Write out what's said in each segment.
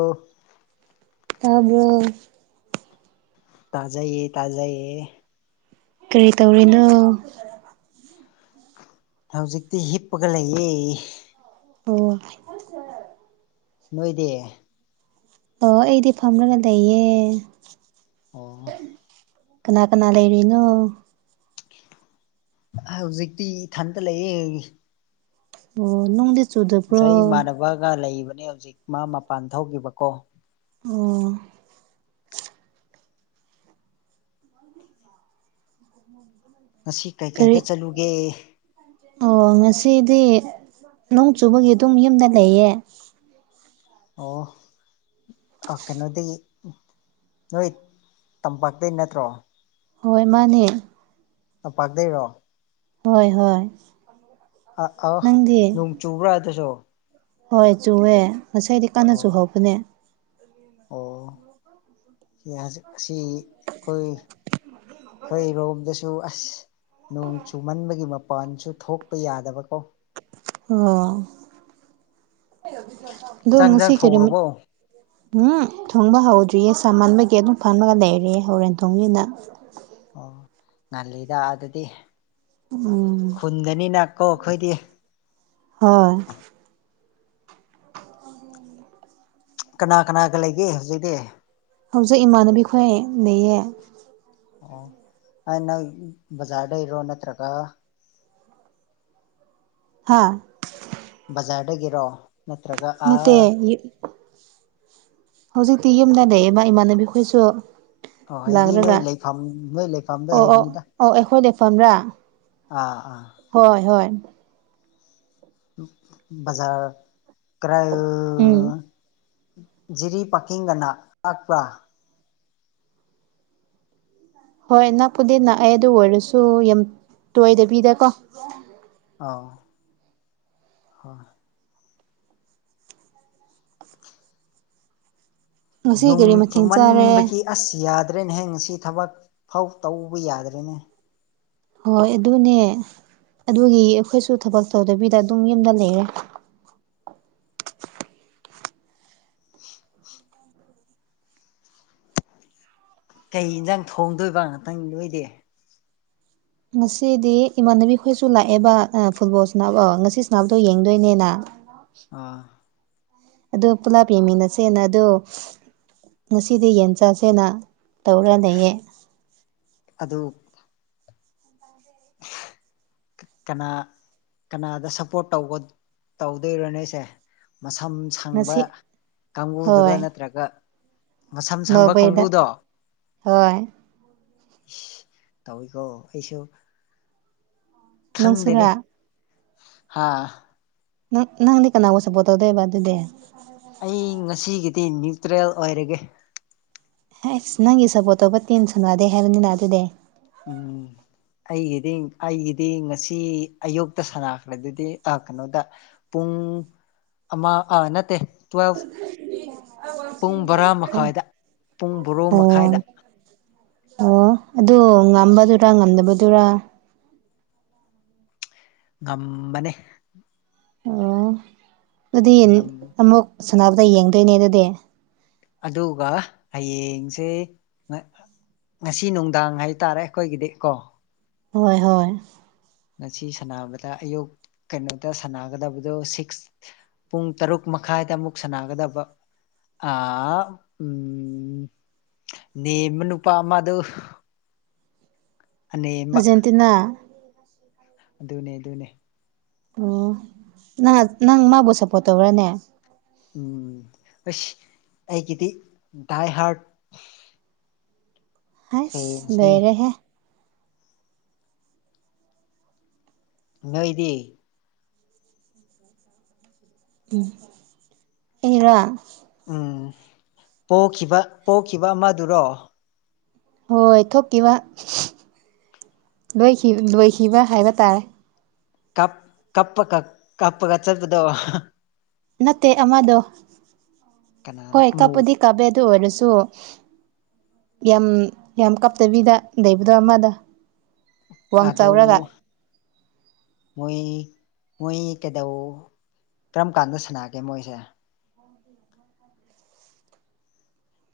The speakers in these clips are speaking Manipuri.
ꯑꯣ ꯇꯥꯕ꯭ꯔꯣ ꯇꯥꯖꯩꯌꯦ ꯇꯥꯖꯩꯌꯦ ꯀꯩ ꯇꯧꯔꯤꯅꯣ ꯍꯧꯖꯤꯛꯇꯤ ꯍꯤꯞꯄꯒ ꯂꯩꯌꯦ ꯑꯣ ꯅꯣꯏꯗꯤ ꯑꯣ ꯑꯩꯗꯤ ꯐꯝꯔꯒ ꯂꯩꯌꯦ ꯑꯣ ꯀꯅꯥ ꯀꯅꯥ ꯂꯩꯔꯤꯅꯣ ꯍꯧꯖꯤꯛꯇꯤ ꯏꯊꯟꯇ ꯂꯩꯌꯦ ꯑꯣ ꯅꯣꯡꯗꯤ ꯆꯨꯗꯕ꯭ꯔꯣ ꯉꯁꯥꯏ ꯏꯃꯥꯟꯅꯕꯒ ꯂꯩꯕꯅꯦ ꯍꯧꯖꯤꯛ ꯃꯥ ꯃꯄꯥꯟ ꯊꯣꯛꯈꯤꯕꯀꯣ ꯑꯣ ꯉꯁꯤ ꯀꯩ ꯀꯔꯤ ꯀꯩꯗ ꯆꯠꯂꯨꯒꯦ ꯑꯣ ꯉꯁꯤꯗꯤ ꯅꯣꯡ ꯆꯨꯕꯒꯤ ꯑꯗꯨꯝ ꯌꯨꯝꯗ ꯂꯩꯌꯦ ꯑꯣ ꯑꯥ ꯀꯩꯅꯣꯗꯤ ꯅꯣꯏ ꯇꯝꯄꯥꯛꯇꯩ ꯅꯠꯇ꯭ꯔꯣ ꯍꯣꯏ ꯃꯥꯅꯦ ꯇꯝꯄꯥꯛ ꯗꯩꯔꯣ ꯍꯣꯏ ꯍꯣꯏ ꯑꯥ ꯑꯣ ꯅꯪꯗꯤ ꯅꯣꯡ ꯆꯨꯕ꯭ꯔꯥ ꯑꯗꯨꯁꯨ ꯍꯣꯏ ꯆꯨꯌꯦ ꯉꯁꯥꯏꯗꯤ ꯀꯟꯅ ꯑꯣ ꯆꯨꯍꯧꯕꯅꯦ ꯑꯣ ꯌꯥꯖꯦ ꯑꯁꯤ ꯈꯣꯏ ꯈꯣꯏ ꯔꯣꯝꯗꯁꯨ ꯑꯁ ꯅꯣꯡ ꯆꯨꯃꯟꯕꯒꯤ ꯃꯄꯥꯟꯁꯨ ꯊꯣꯛꯄ ꯌꯥꯗꯕꯀꯣ ꯑꯣ ꯑꯗꯨ ꯆꯥꯛ ꯉꯁꯤ ꯏꯟꯖꯥꯡ ꯀꯔꯤ ꯃꯠ ꯊꯣꯡꯔꯕꯣ ꯎꯝ ꯊꯣꯡꯕ ꯍꯧꯗ꯭ꯔꯤꯌꯦ ꯁꯥꯃꯟꯕꯒꯤ ꯑꯗꯨꯝ ꯐꯝꯂꯒ ꯂꯩꯔꯤꯌꯦ ꯍꯣꯔꯦꯟ ꯊꯣꯡꯅꯤꯅ ꯑꯣ ꯉꯜꯂꯤꯗꯥ ꯑꯗꯨꯗꯤ ꯎꯝ ꯈꯨꯟꯗꯅꯤꯅ ꯀꯣ ꯑꯈꯣꯏꯗꯤ ꯍꯣꯏ ꯀꯅꯥ ꯀꯅꯥꯒ ꯂꯩꯒꯦ ꯍꯧꯖꯤꯛꯇꯤ ꯍꯧꯖꯤꯛ ꯏꯃꯥꯟꯅꯕꯤꯈꯣꯏ ꯂꯩꯌꯦ ꯑꯣ ꯑꯥ ꯅꯪ ꯕꯖꯥꯔꯗꯩꯔꯣ ꯅꯠꯇ꯭ꯔꯒ ꯍꯥꯥ ꯕꯖꯥꯔꯗꯒꯤꯔꯣ ꯅꯠꯇ꯭ꯔꯒ ꯅꯠꯇꯦ ꯑꯥ ꯌꯤ ꯍꯧꯖꯤꯛꯇꯤ ꯌꯨꯝꯗ ꯂꯩꯌꯦꯕ ꯏꯃꯥꯟꯅꯕꯤ ꯈꯣꯏꯁꯨ ꯑꯣ ꯍꯥꯏꯗꯤ ꯅꯣꯏ ꯂꯥꯛꯂꯒ ꯂꯩꯐꯝ ꯅꯣꯏ ꯂꯩꯐꯝꯗꯣ ꯑꯣ ꯑꯣ ꯍꯥꯏꯕꯅꯤꯗꯥ ꯑꯣ ꯑꯩꯈꯣꯏ ꯂꯩꯐꯝꯔꯥ ꯑꯥ ꯑꯥ ꯍꯣꯏ ꯍꯣꯏ ꯕꯖꯥꯔ ꯀꯔꯥꯢ ꯎꯝ ꯖꯤꯔꯤ ꯄꯥꯀꯤꯡꯒꯅ ꯅꯛꯕ꯭ꯔꯥ ꯍꯣꯏ ꯅꯛꯄꯨꯗꯤ ꯅꯛꯑꯦ ꯑꯗꯨ ꯑꯣꯏꯔꯁꯨ ꯌꯥꯝ ꯇꯣꯏꯗꯕꯤꯗꯀꯣ ꯑꯧ ꯍꯣꯏ ꯉꯁꯤ ꯅꯣꯡ ꯀꯔꯤ ꯃꯊꯦꯜ ꯆꯥꯔꯦ ꯆꯨꯃꯟꯕꯒꯤ ꯑꯁ ꯌꯥꯗ꯭ꯔꯦꯅꯦꯍꯦ ꯉꯁꯤ ꯊꯕꯛ ꯐꯥꯎ ꯇꯧꯕ ꯌꯥꯗ꯭ꯔꯦꯅꯦ ꯍꯣꯏ ꯑꯗꯨꯅꯦ ꯑꯗꯨꯒꯤ ꯑꯩꯈꯣꯏꯁꯨ ꯊꯕꯛ ꯇꯧꯗꯕꯤꯗ ꯑꯗꯨꯝ ꯌꯨꯝꯗ ꯂꯩꯔꯦ ꯀꯩ ꯏꯟꯖꯥꯡ ꯊꯣꯡꯗꯣꯏꯕ ꯉꯥꯛꯇꯪ ꯅꯣꯏꯗꯤ ꯉꯁꯤꯗꯤ ꯏꯃꯥꯟꯅꯕꯤ ꯈꯣꯏꯁꯨ ꯂꯥꯛꯑꯦꯕ ꯑꯥ ꯐꯨꯠꯕꯣꯜ ꯁꯥꯅꯕ ꯉꯁꯤ ꯁꯥꯅꯕꯗꯣ ꯌꯦꯡꯗꯣꯏꯅꯦꯅ ꯑꯥ ꯑꯗꯣ ꯄꯨꯂꯥꯞ ꯌꯦꯡꯃꯤꯟꯅꯁꯦꯅ ꯑꯗꯣ ꯉꯁꯤꯗꯤ ꯌꯦꯟ ꯆꯥꯁꯦꯅ ꯇꯧꯔꯒ ꯂꯩꯌꯦ ꯑꯗꯨ [inaudible] ꯀꯅꯥ ꯀꯅꯥꯗ ꯁꯞꯄꯣꯔꯠ ꯇꯧꯒ ꯇꯧꯗꯣꯏꯔꯣ ꯅꯣꯏꯁꯦ ꯃꯁꯝ ꯁꯪꯕ ꯉꯁꯤ ꯀꯥꯡꯕꯨꯗꯨꯔ ꯍꯣꯏ ꯅꯠꯇ꯭ꯔꯒ ꯃꯁꯝ ꯁꯪꯕ ꯅꯣꯔꯋꯦꯗ ꯀꯥꯡꯕꯨꯗꯣ ꯍꯣꯏ ꯏꯁ ꯇꯧꯋꯤꯀꯣ ꯑꯩꯁꯨ ꯈꯪꯗꯦꯅꯦ ꯅꯪꯁꯨꯔꯥ ꯍꯥ ꯅꯪ ꯅꯪꯗꯤ ꯀꯅꯥꯕꯨ ꯁꯞꯄꯣꯔꯠ ꯇꯧꯗꯣꯏꯕ ꯑꯗꯨꯗꯤ ꯑꯩ ꯉꯁꯤꯒꯤꯗꯤ ꯅ꯭ꯌꯨꯇ꯭ꯔꯦꯜ ꯑꯣꯏꯔꯒꯦ ꯍꯩꯁ ꯅꯪꯒꯤ ꯁꯞꯄꯣꯔꯠ ꯇꯧꯕ ꯇꯤꯝ ꯁꯥꯅꯗꯦ ꯍꯥꯏꯕꯅꯤꯅ ꯑꯗꯨꯗꯤ ꯎꯝ ꯑꯩꯒꯤꯗꯤ ꯑꯩꯒꯤꯗꯤ ꯉꯁꯤ ꯑꯌꯨꯛꯇ ꯁꯥꯟꯅꯥꯈ꯭ꯔꯗꯨꯗꯤ ꯑꯥ ꯀꯩꯅꯣꯗ ꯄꯨꯡ ꯑꯃ ꯑꯥ ꯅꯠꯇꯦ ꯇꯨꯋꯦꯜꯐ ꯄꯨꯡ ꯕꯔꯥ ꯃꯈꯥꯏꯗ ꯄꯨꯡ ꯕꯣꯔꯣ ꯃꯈꯥꯏꯗ ꯑꯣ ꯑꯣ ꯑꯗꯨ ꯉꯝꯕꯗꯨꯔꯥ ꯉꯝꯗꯕꯗꯨꯔꯥ ꯉꯝꯕꯅꯦ ꯑꯣ ꯑꯗꯨ ꯑꯃꯨꯛ ꯁꯥꯟꯅꯕꯗ ꯌꯦꯡꯗꯣꯏꯅꯦ ꯑꯗꯨꯗꯤ ꯑꯗꯨꯒ ꯍꯌꯦꯡꯁꯦ ꯉꯁꯤ ꯅꯨꯡꯗꯥꯡ ꯍꯥꯏꯇꯥꯔꯦ ꯑꯈꯣꯏꯒꯤꯗꯤ ꯀꯣ ꯍꯣꯏ ꯍꯣꯏ ꯉꯁꯤ ꯁꯥꯟꯅꯕꯗ ꯑꯌꯨꯛ ꯀꯩꯅꯣꯗ ꯁꯥꯟꯅꯒꯗꯕꯗꯣ ꯁꯤꯛꯁ ꯄꯨꯡ ꯇꯔꯨꯛ ꯃꯈꯥꯏꯗ ꯑꯃꯨꯛ ꯁꯥꯟꯅꯒꯗꯕ ꯑꯥ ꯎꯝ ꯅꯦꯝꯕ ꯅꯨꯄꯥ ꯑꯃꯗꯣ ꯑꯅꯦꯝꯕ [unintelligible] ꯑꯗꯨꯅꯦ ꯑꯗꯨꯅꯦ ꯑꯣ ꯅ ꯅꯪ ꯃꯥꯕꯨ ꯁꯞꯄꯣꯔꯠ ꯇꯧꯕ꯭ꯔꯅꯦ ꯎꯝ ꯑꯩꯁ ꯑꯩꯒꯤꯗꯤ ꯗꯥꯏ ꯍꯥꯔꯠ ꯍꯥꯏꯁ ꯐꯦꯟꯁꯅꯦ ꯂꯣꯏꯔꯦꯍꯦ ꯅꯣꯏꯗꯤ ꯎꯝ ꯑꯩꯔꯥ ꯎꯝ ꯄꯣꯈꯤꯕ ꯄꯣꯈꯤꯕ ꯑꯃꯗꯨꯔꯣ ꯍꯣꯏ ꯊꯣꯛꯈꯤꯕ ꯂꯣꯏꯈꯤ ꯂꯣꯏꯈꯤꯕ ꯍꯥꯏꯕꯇꯥꯔꯦ ꯀꯞ ꯀꯞꯄꯀꯥ ꯀꯞꯄꯒ ꯆꯠꯄꯗꯣ ꯅꯠꯇꯦ ꯑꯃꯗꯣ, ꯀꯅꯥꯅ ꯍꯣꯏ ꯑꯃꯨꯛ ꯀꯥꯞꯄꯨꯗꯤ ꯀꯞꯄꯦ ꯑꯗꯨ ꯑꯣꯏꯔꯁꯨ ꯌꯥꯝ ꯌꯥꯝ ꯀꯞꯇꯕꯤꯗ ꯂꯩꯕꯗꯣ ꯑꯃꯗꯣ ꯋꯥꯡ ꯑꯗꯨ ꯆꯥꯎꯔꯒ [inaudible] ꯃꯣꯏ ꯃꯣꯏ ꯀꯩꯗꯧ ꯀꯔꯝ ꯀꯥꯟꯗ ꯁꯥꯟꯅꯒꯦ ꯃꯣꯏꯁꯦ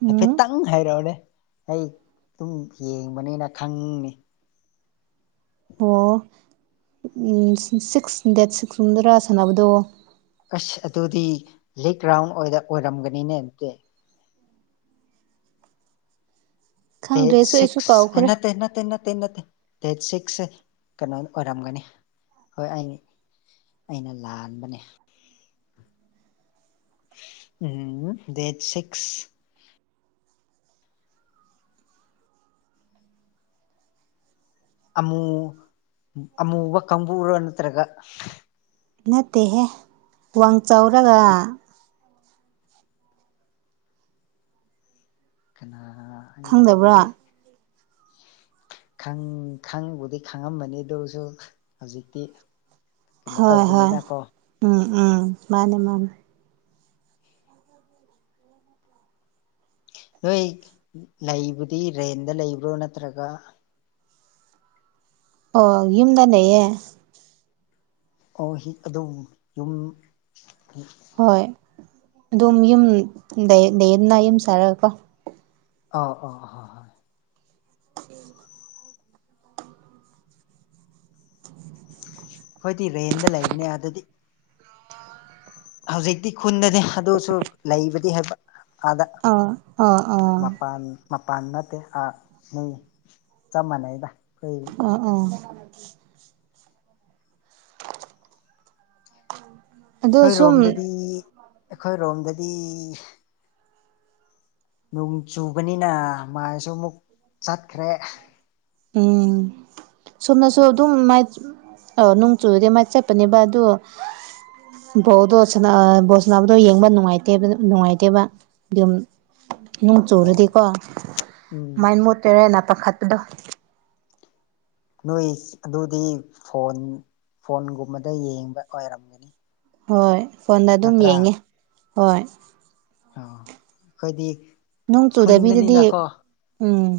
ꯎꯝ ꯍꯥꯏꯐꯦꯠꯇꯪ ꯍꯩꯔꯛꯑꯣꯅꯦ ꯑꯩ ꯑꯗꯨꯝ ꯌꯦꯡꯕꯅꯦꯅ ꯈꯪꯅꯤ ꯑꯣ ꯎꯝ ꯁꯤꯛꯁ ꯗꯦꯠ ꯁꯤꯛꯁ ꯀꯨꯝꯕꯗꯔꯥ ꯁꯥꯟꯅꯕꯗꯣꯕꯨ ꯑꯁ ꯑꯗꯨꯗꯤ ꯂꯤꯛ ꯔꯥꯎꯟ ꯑꯣꯏꯔꯝꯒꯅꯤꯅꯦ ꯑꯗꯨꯗꯤ ꯗꯦꯠ ꯈꯪꯗ꯭ꯔꯦꯁꯨ ꯑꯩꯁꯨ ꯁꯤꯛꯁ ꯑꯦ ꯀꯥꯎꯈ꯭ꯔꯦ ꯅꯠꯇꯦ ꯅꯠꯇꯦ ꯅꯠ ꯇꯦ ꯅꯠꯇꯦ ꯗꯦꯠ ꯁꯤꯛꯁꯁꯦ ꯀꯩꯅꯣ ꯑꯣꯢꯔꯝꯒꯅꯤ ꯍꯣꯢ ꯑꯩꯅꯤ ꯑꯩꯅ ꯂꯥꯟꯕꯅꯦ ꯎꯝ ꯗꯦꯠ ꯁꯤꯛꯁ ꯑꯃꯨ ꯑꯃꯨꯕ ꯀꯥꯡꯕꯨꯔꯣ ꯅꯠꯇ꯭ꯔꯒ ꯅꯠꯇꯦꯍꯦ ꯋꯥꯡ ꯆꯥꯎꯔꯒ ꯀꯅꯥꯔꯥ ꯈꯪꯗꯕ꯭ꯔꯥ ꯍꯥꯏꯔꯤ ꯈꯪ ꯈꯪꯕꯨꯗꯤ ꯈꯪꯉꯝꯃꯅꯤ ꯑꯗꯨꯁꯨ ꯍꯧꯖꯤꯛꯇꯤ ꯀꯩꯅꯣ ꯍꯣꯢ ꯍꯣꯢ ꯇꯧꯕꯅꯤꯅꯀꯣ ꯎꯝ ꯎꯝ ꯃꯥꯅꯦ ꯃꯥꯅꯦ ꯅꯣꯢ ꯂꯩꯕꯗꯤ ꯔꯦꯟꯗ ꯂꯩꯕ꯭ꯔꯣ ꯅꯠꯇ꯭ꯔꯒ ꯑꯣ ꯌꯨꯝꯗ ꯂꯩꯌꯦ ꯑꯣ ꯍꯤ ꯑꯗꯨꯕꯨ ꯌꯨꯝ ꯍꯣꯢ ꯑꯗꯨꯝ ꯌꯨꯝ ꯂꯩ ꯂꯩꯌꯦꯅꯥ ꯌꯨꯝ ꯁꯥꯔꯒꯀꯣ ꯑꯧ ꯑꯧ ꯍꯣꯏ꯫ [inaudible] ꯈꯣꯢꯗꯤ ꯔꯦꯟꯗ ꯂꯩꯕꯅꯦ ꯑꯥꯗꯗꯤ ꯍꯧꯖꯤꯛꯇꯤ ꯈꯨꯟꯗꯅꯦ ꯑꯗꯨꯁꯨ ꯂꯩꯕꯗꯤ ꯍꯥꯢꯕ ꯑꯥꯗ ꯑꯥ ꯑꯥ ꯑꯥ ꯃꯄꯥꯟ ꯃꯄꯥꯟ ꯅꯠꯇꯦ ꯑ ꯃꯤ ꯆꯞ ꯃꯥꯟꯅꯩꯗ ꯑꯩꯈꯣꯏ ꯑ ꯑꯥ ꯑꯗꯣ ꯈꯣꯢ ꯁꯨꯝ ꯔꯣꯝꯗꯗꯤ ꯑꯩꯈꯣꯢ ꯔꯣꯝꯗꯗꯤ ꯅꯣꯡ ꯆꯨꯕꯅꯤꯅ ꯃꯥꯥꯁꯨ ꯑꯃꯨꯛ ꯆꯠꯈ꯭ꯔꯦ ꯎꯝ ꯁꯣꯝꯅꯁꯨ ꯑꯗꯨꯝ ꯃꯥꯢ ꯑ ꯅꯣꯡ ꯆꯨꯨꯔꯗꯤ ꯃꯥꯢ ꯆꯠꯄꯅꯦꯕ ꯑꯗꯣ ꯕꯣꯜꯗꯣ ꯁꯥꯅ ꯕꯣꯜ ꯁꯥꯅꯕꯗꯣ ꯌꯦꯡꯕ ꯅꯨꯡꯉꯥꯢꯇꯦꯕ ꯅꯨꯡꯉꯥꯢꯇꯦꯕ ꯗꯨꯝ ꯅꯣꯡ ꯑꯣ ꯆꯨꯔꯗꯤꯀꯣ ꯎꯝ ꯑꯗꯨꯃꯥꯢꯟ ꯃꯣꯠꯇꯣꯢꯔꯅ ꯄꯥꯈꯠꯄꯗꯣ ꯅꯣꯢ ꯑꯗꯨꯗꯤ ꯐꯣꯟ, ꯐꯣꯟꯒꯨꯝꯕꯗ ꯌꯦꯡꯕ ꯑꯣꯢꯔꯝꯒꯅꯤ ꯍꯣꯢ ꯐꯣꯟꯗ ꯑꯗꯨꯝ ꯌꯦꯡꯉꯦ ꯍꯣꯢ ꯑꯣ ꯈꯣꯢꯗꯤ ꯅꯣꯡ ꯆꯨꯗꯕꯤꯗꯗꯤ ꯎꯝ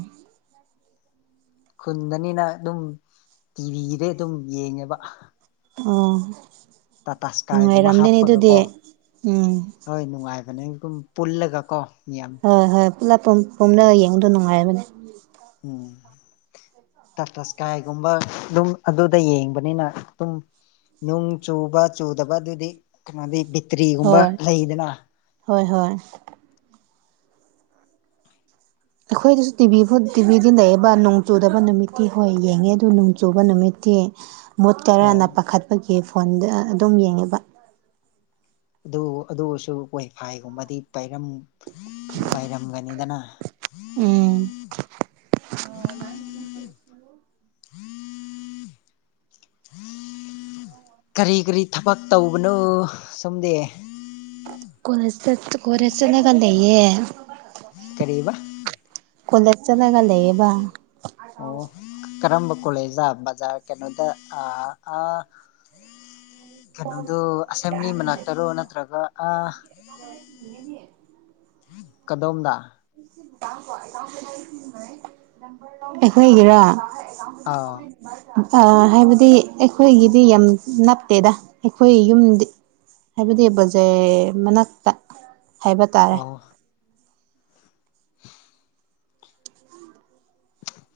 ꯈꯨꯟꯗꯅꯤꯅ ꯑꯗꯨꯝ ꯇꯤꯚꯤꯗ ꯑꯗꯨꯝ ꯌꯦꯡꯉꯦꯕ ꯑꯣ ꯇꯥꯇꯥ ꯏꯁꯀꯥꯏꯒꯨꯝꯕ ꯅꯨꯡꯉꯥꯢꯔꯝꯗꯨꯏꯅꯦ ꯑꯗꯨꯗꯤ ꯎꯝ ꯍꯣꯢ ꯅꯨꯡꯉꯥꯢꯕꯅꯦ ꯗꯨꯨꯝ ꯄꯨꯜꯂꯒꯀꯣ ꯃꯤꯌꯥꯝ ꯍꯣꯢ ꯍꯣꯢ ꯄꯨꯂꯞ ꯄꯨꯝ ꯄꯨꯝꯅ ꯌꯦꯡꯕꯗꯣ ꯅꯨꯡꯉꯥꯢꯕꯅꯦ ꯑꯝ ꯇꯠꯇ ꯁ꯭ꯀꯥꯢꯒꯨꯝꯕ ꯑꯗꯨꯝ ꯑꯗꯨꯗ ꯌꯦꯡꯕꯅꯤꯅ ꯑꯗꯨꯝ ꯅꯨꯡ ꯆꯨꯕ ꯆꯨꯗꯕ ꯑꯗꯨꯗꯤ ꯀꯩꯅꯣꯗꯤ ꯕꯤꯠꯇ꯭ꯔꯤꯒꯨꯝꯕ ꯂꯩꯗꯅ ꯍꯣꯢ ꯍꯣꯢ ꯑꯩꯈꯣꯢꯗꯁꯨ ꯇꯤꯚꯤ ꯐꯨꯠ ꯇꯤꯚꯤꯗꯤ ꯂꯩꯌꯦ ꯕ ꯅꯣꯡ ꯆꯨꯗꯕ ꯅꯨꯃꯤꯠꯇꯤ ꯍꯣꯢ ꯌꯦꯡꯉꯦ ꯑꯗꯨ ꯅꯣꯡ ꯆꯨꯕ ꯅꯨꯃꯤꯠꯇꯤ ꯑꯣ ꯃꯨꯠꯀꯥꯔꯅ ꯄꯥꯈꯠ ꯒꯤ ꯐꯣꯟꯗ ꯑꯗꯨꯝ ꯌꯦꯡꯉꯦꯕ ꯑꯗꯨ ꯑꯗꯨꯑꯣꯢꯁꯨ ꯋꯥꯢꯐꯥꯢꯒꯨꯝꯕꯗꯤ ꯄꯔꯝ ꯄꯥꯏꯔꯝꯒꯅꯤꯗꯅ ꯎꯝ [inaudible] ꯀꯔꯤ ꯀꯔꯤ ꯊꯕꯛ ꯇꯧꯕꯅꯣ ꯁꯣꯝꯗꯤ ꯀꯣꯂꯦꯖ ꯆꯠ ꯀꯣꯂꯦꯖ ꯆꯠꯂꯒ ꯂꯩꯌꯦ ꯀꯔꯤꯕ ꯀꯣꯂꯦꯖ ꯆꯠꯂꯒ ꯂꯩꯌꯦꯕ ꯑꯣ ꯀꯔꯝꯕ ꯀꯣꯂꯦꯖꯗ ꯕꯖꯥꯔ ꯀꯩꯅꯣꯗ ꯑ ꯑꯥ ꯀꯩꯅꯣꯗꯣ ꯑꯁꯦꯝꯕ꯭ꯂꯤ ꯃꯅꯥꯛꯇꯔꯣ ꯅꯠꯇ꯭ꯔꯒ ꯑꯥ [unintelligible] ꯀꯗꯣꯝꯗ ꯑꯩꯈꯣꯏꯒꯤꯔꯣ ꯑꯥꯎ ꯑꯥ ꯍꯥꯏꯕꯗꯤ ꯑꯩꯈꯣꯏꯒꯤꯗꯤ ꯌꯥꯝ ꯅꯞꯇꯦꯗ ꯑꯩꯈꯣꯏ ꯌꯨꯝꯗꯤ ꯍꯥꯏꯕꯗꯤ ꯕꯖꯥꯔ ꯃꯅꯛꯇ ꯍꯥꯏꯕ ꯇꯥꯔꯦ ꯑꯣ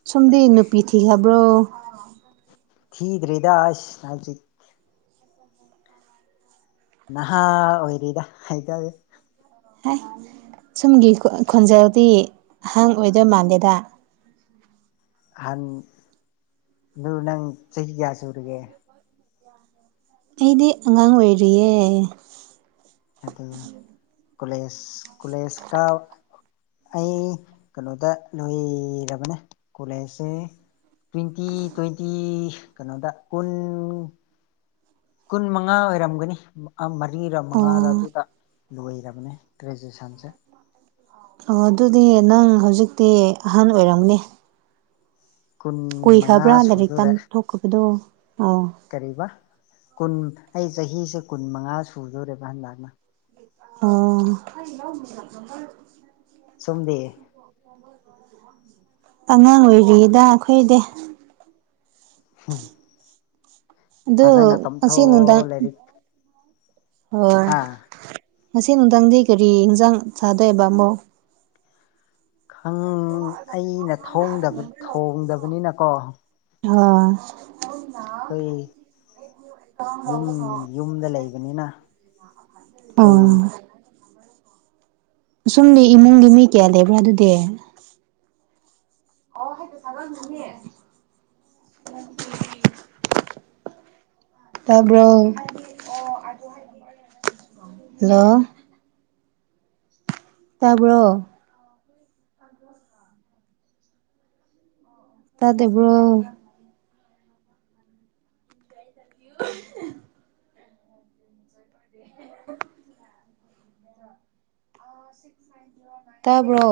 ꯁꯨꯝꯗꯤ ꯅꯨꯄꯤ ꯊꯤꯈꯕ꯭ꯔꯣ ꯊꯤꯗ꯭ꯔꯤꯗ ꯑꯁ ꯍꯧꯖꯤꯛ ꯅꯍꯥ ꯑꯣꯏꯔꯤꯗ ꯍꯥꯏꯇꯥꯔꯦ ꯍꯥꯏ ꯁꯣꯝꯒꯤ ꯈꯣꯟꯖꯦꯜꯗꯤ ꯑꯍꯥꯟ ꯑꯣꯏꯗꯣꯏ ꯃꯟꯗꯦꯗ ꯑꯍꯥꯟ ꯑꯗꯨ ꯅꯪ ꯆꯍꯤ ꯀꯌꯥ ꯁꯨꯔꯒꯦ ꯑꯩꯗꯤ ꯑꯉꯥꯡ ꯑꯣꯏꯔꯤꯌꯦ ꯑꯗꯨ ꯀꯣꯂꯦꯖ ꯀꯣꯂꯦꯖ ꯀꯥꯕ ꯑꯩ ꯀꯩꯅꯣꯗ ꯂꯣꯏꯔꯕꯅꯦ ꯀꯣꯂꯦꯖꯁꯦ ꯇ꯭ꯋꯦꯟꯇꯤ ꯇ꯭ꯋꯦꯟꯇꯤ ꯀꯩꯅꯣꯗ ꯀꯨꯟ ꯀꯨꯟ ꯃꯉꯥ ꯑꯣꯏꯔꯝꯒꯅꯤ ꯃꯔꯤꯔ ꯃꯉꯥꯔ ꯑꯣ ꯑꯗꯨꯗ ꯂꯣꯏꯔꯕꯅꯦ ꯒ꯭ꯔꯦꯖꯨꯌꯦꯁꯟꯁꯦ ꯑꯣ ꯑꯗꯨꯗꯤ ꯅꯪ ꯍꯧꯖꯤꯛꯇꯤ ꯑꯍꯟ ꯑꯣꯏꯔꯝꯅꯤ ꯀꯨꯟ ꯃꯉꯥ ꯂꯥꯏꯔꯤꯛ ꯁꯨꯗꯣꯔꯦ ꯇꯝꯊꯣꯛꯈꯤꯕꯗꯣ ꯑꯣ ꯀꯔꯤꯕ ꯀꯨꯟ ꯑꯩ ꯆꯍꯤꯁꯦ ꯀꯨꯟ ꯃꯉꯥ ꯁꯨꯗꯣꯔꯦꯕ ꯍꯟꯗꯛꯅ ꯑꯣ ꯁꯣꯝꯗꯤ ꯑꯉꯥꯡ ꯑꯣꯏꯔꯤꯗ ꯑꯈꯣꯏꯗꯤ ꯍꯝ [unintelligible] ꯑꯗꯨ ꯉꯁꯤ ꯇꯝꯊꯣꯛꯑꯣ ꯅꯨꯡꯗꯥꯡ ꯂꯥꯏꯔꯤꯛ ꯍꯣꯏ ꯍꯥ ꯉꯁꯤ ꯅꯨꯡꯗꯥꯡꯗꯤ ꯀꯔꯤ ꯏꯟꯖꯡ ꯆꯥꯗꯣꯏꯕ ꯑꯃꯨꯛ ꯈꯪ ꯑꯩꯅ ꯊꯣꯡꯗꯕ ꯊꯣꯡꯗꯕꯅꯤꯅꯀꯣ ꯑꯣ ꯀꯩ ꯌꯨꯝ ꯌꯨꯝꯗ ꯂꯩꯕꯅꯤꯅ ꯑꯣ ꯀꯩ ꯁꯨꯝꯗꯤ ꯏꯃꯨꯡꯒꯤ ꯃꯤ ꯀꯌꯥ ꯂꯩꯕ꯭ꯔ ꯑꯗꯨꯗꯤ [unintelligible] ꯇꯕ꯭ꯔꯣ ꯍꯜꯂꯣ ꯇꯕ꯭ꯔꯣ ꯇꯗꯕ꯭ꯔꯣ [unintelligible] [unintelligible] ꯇꯕ꯭ꯔꯣ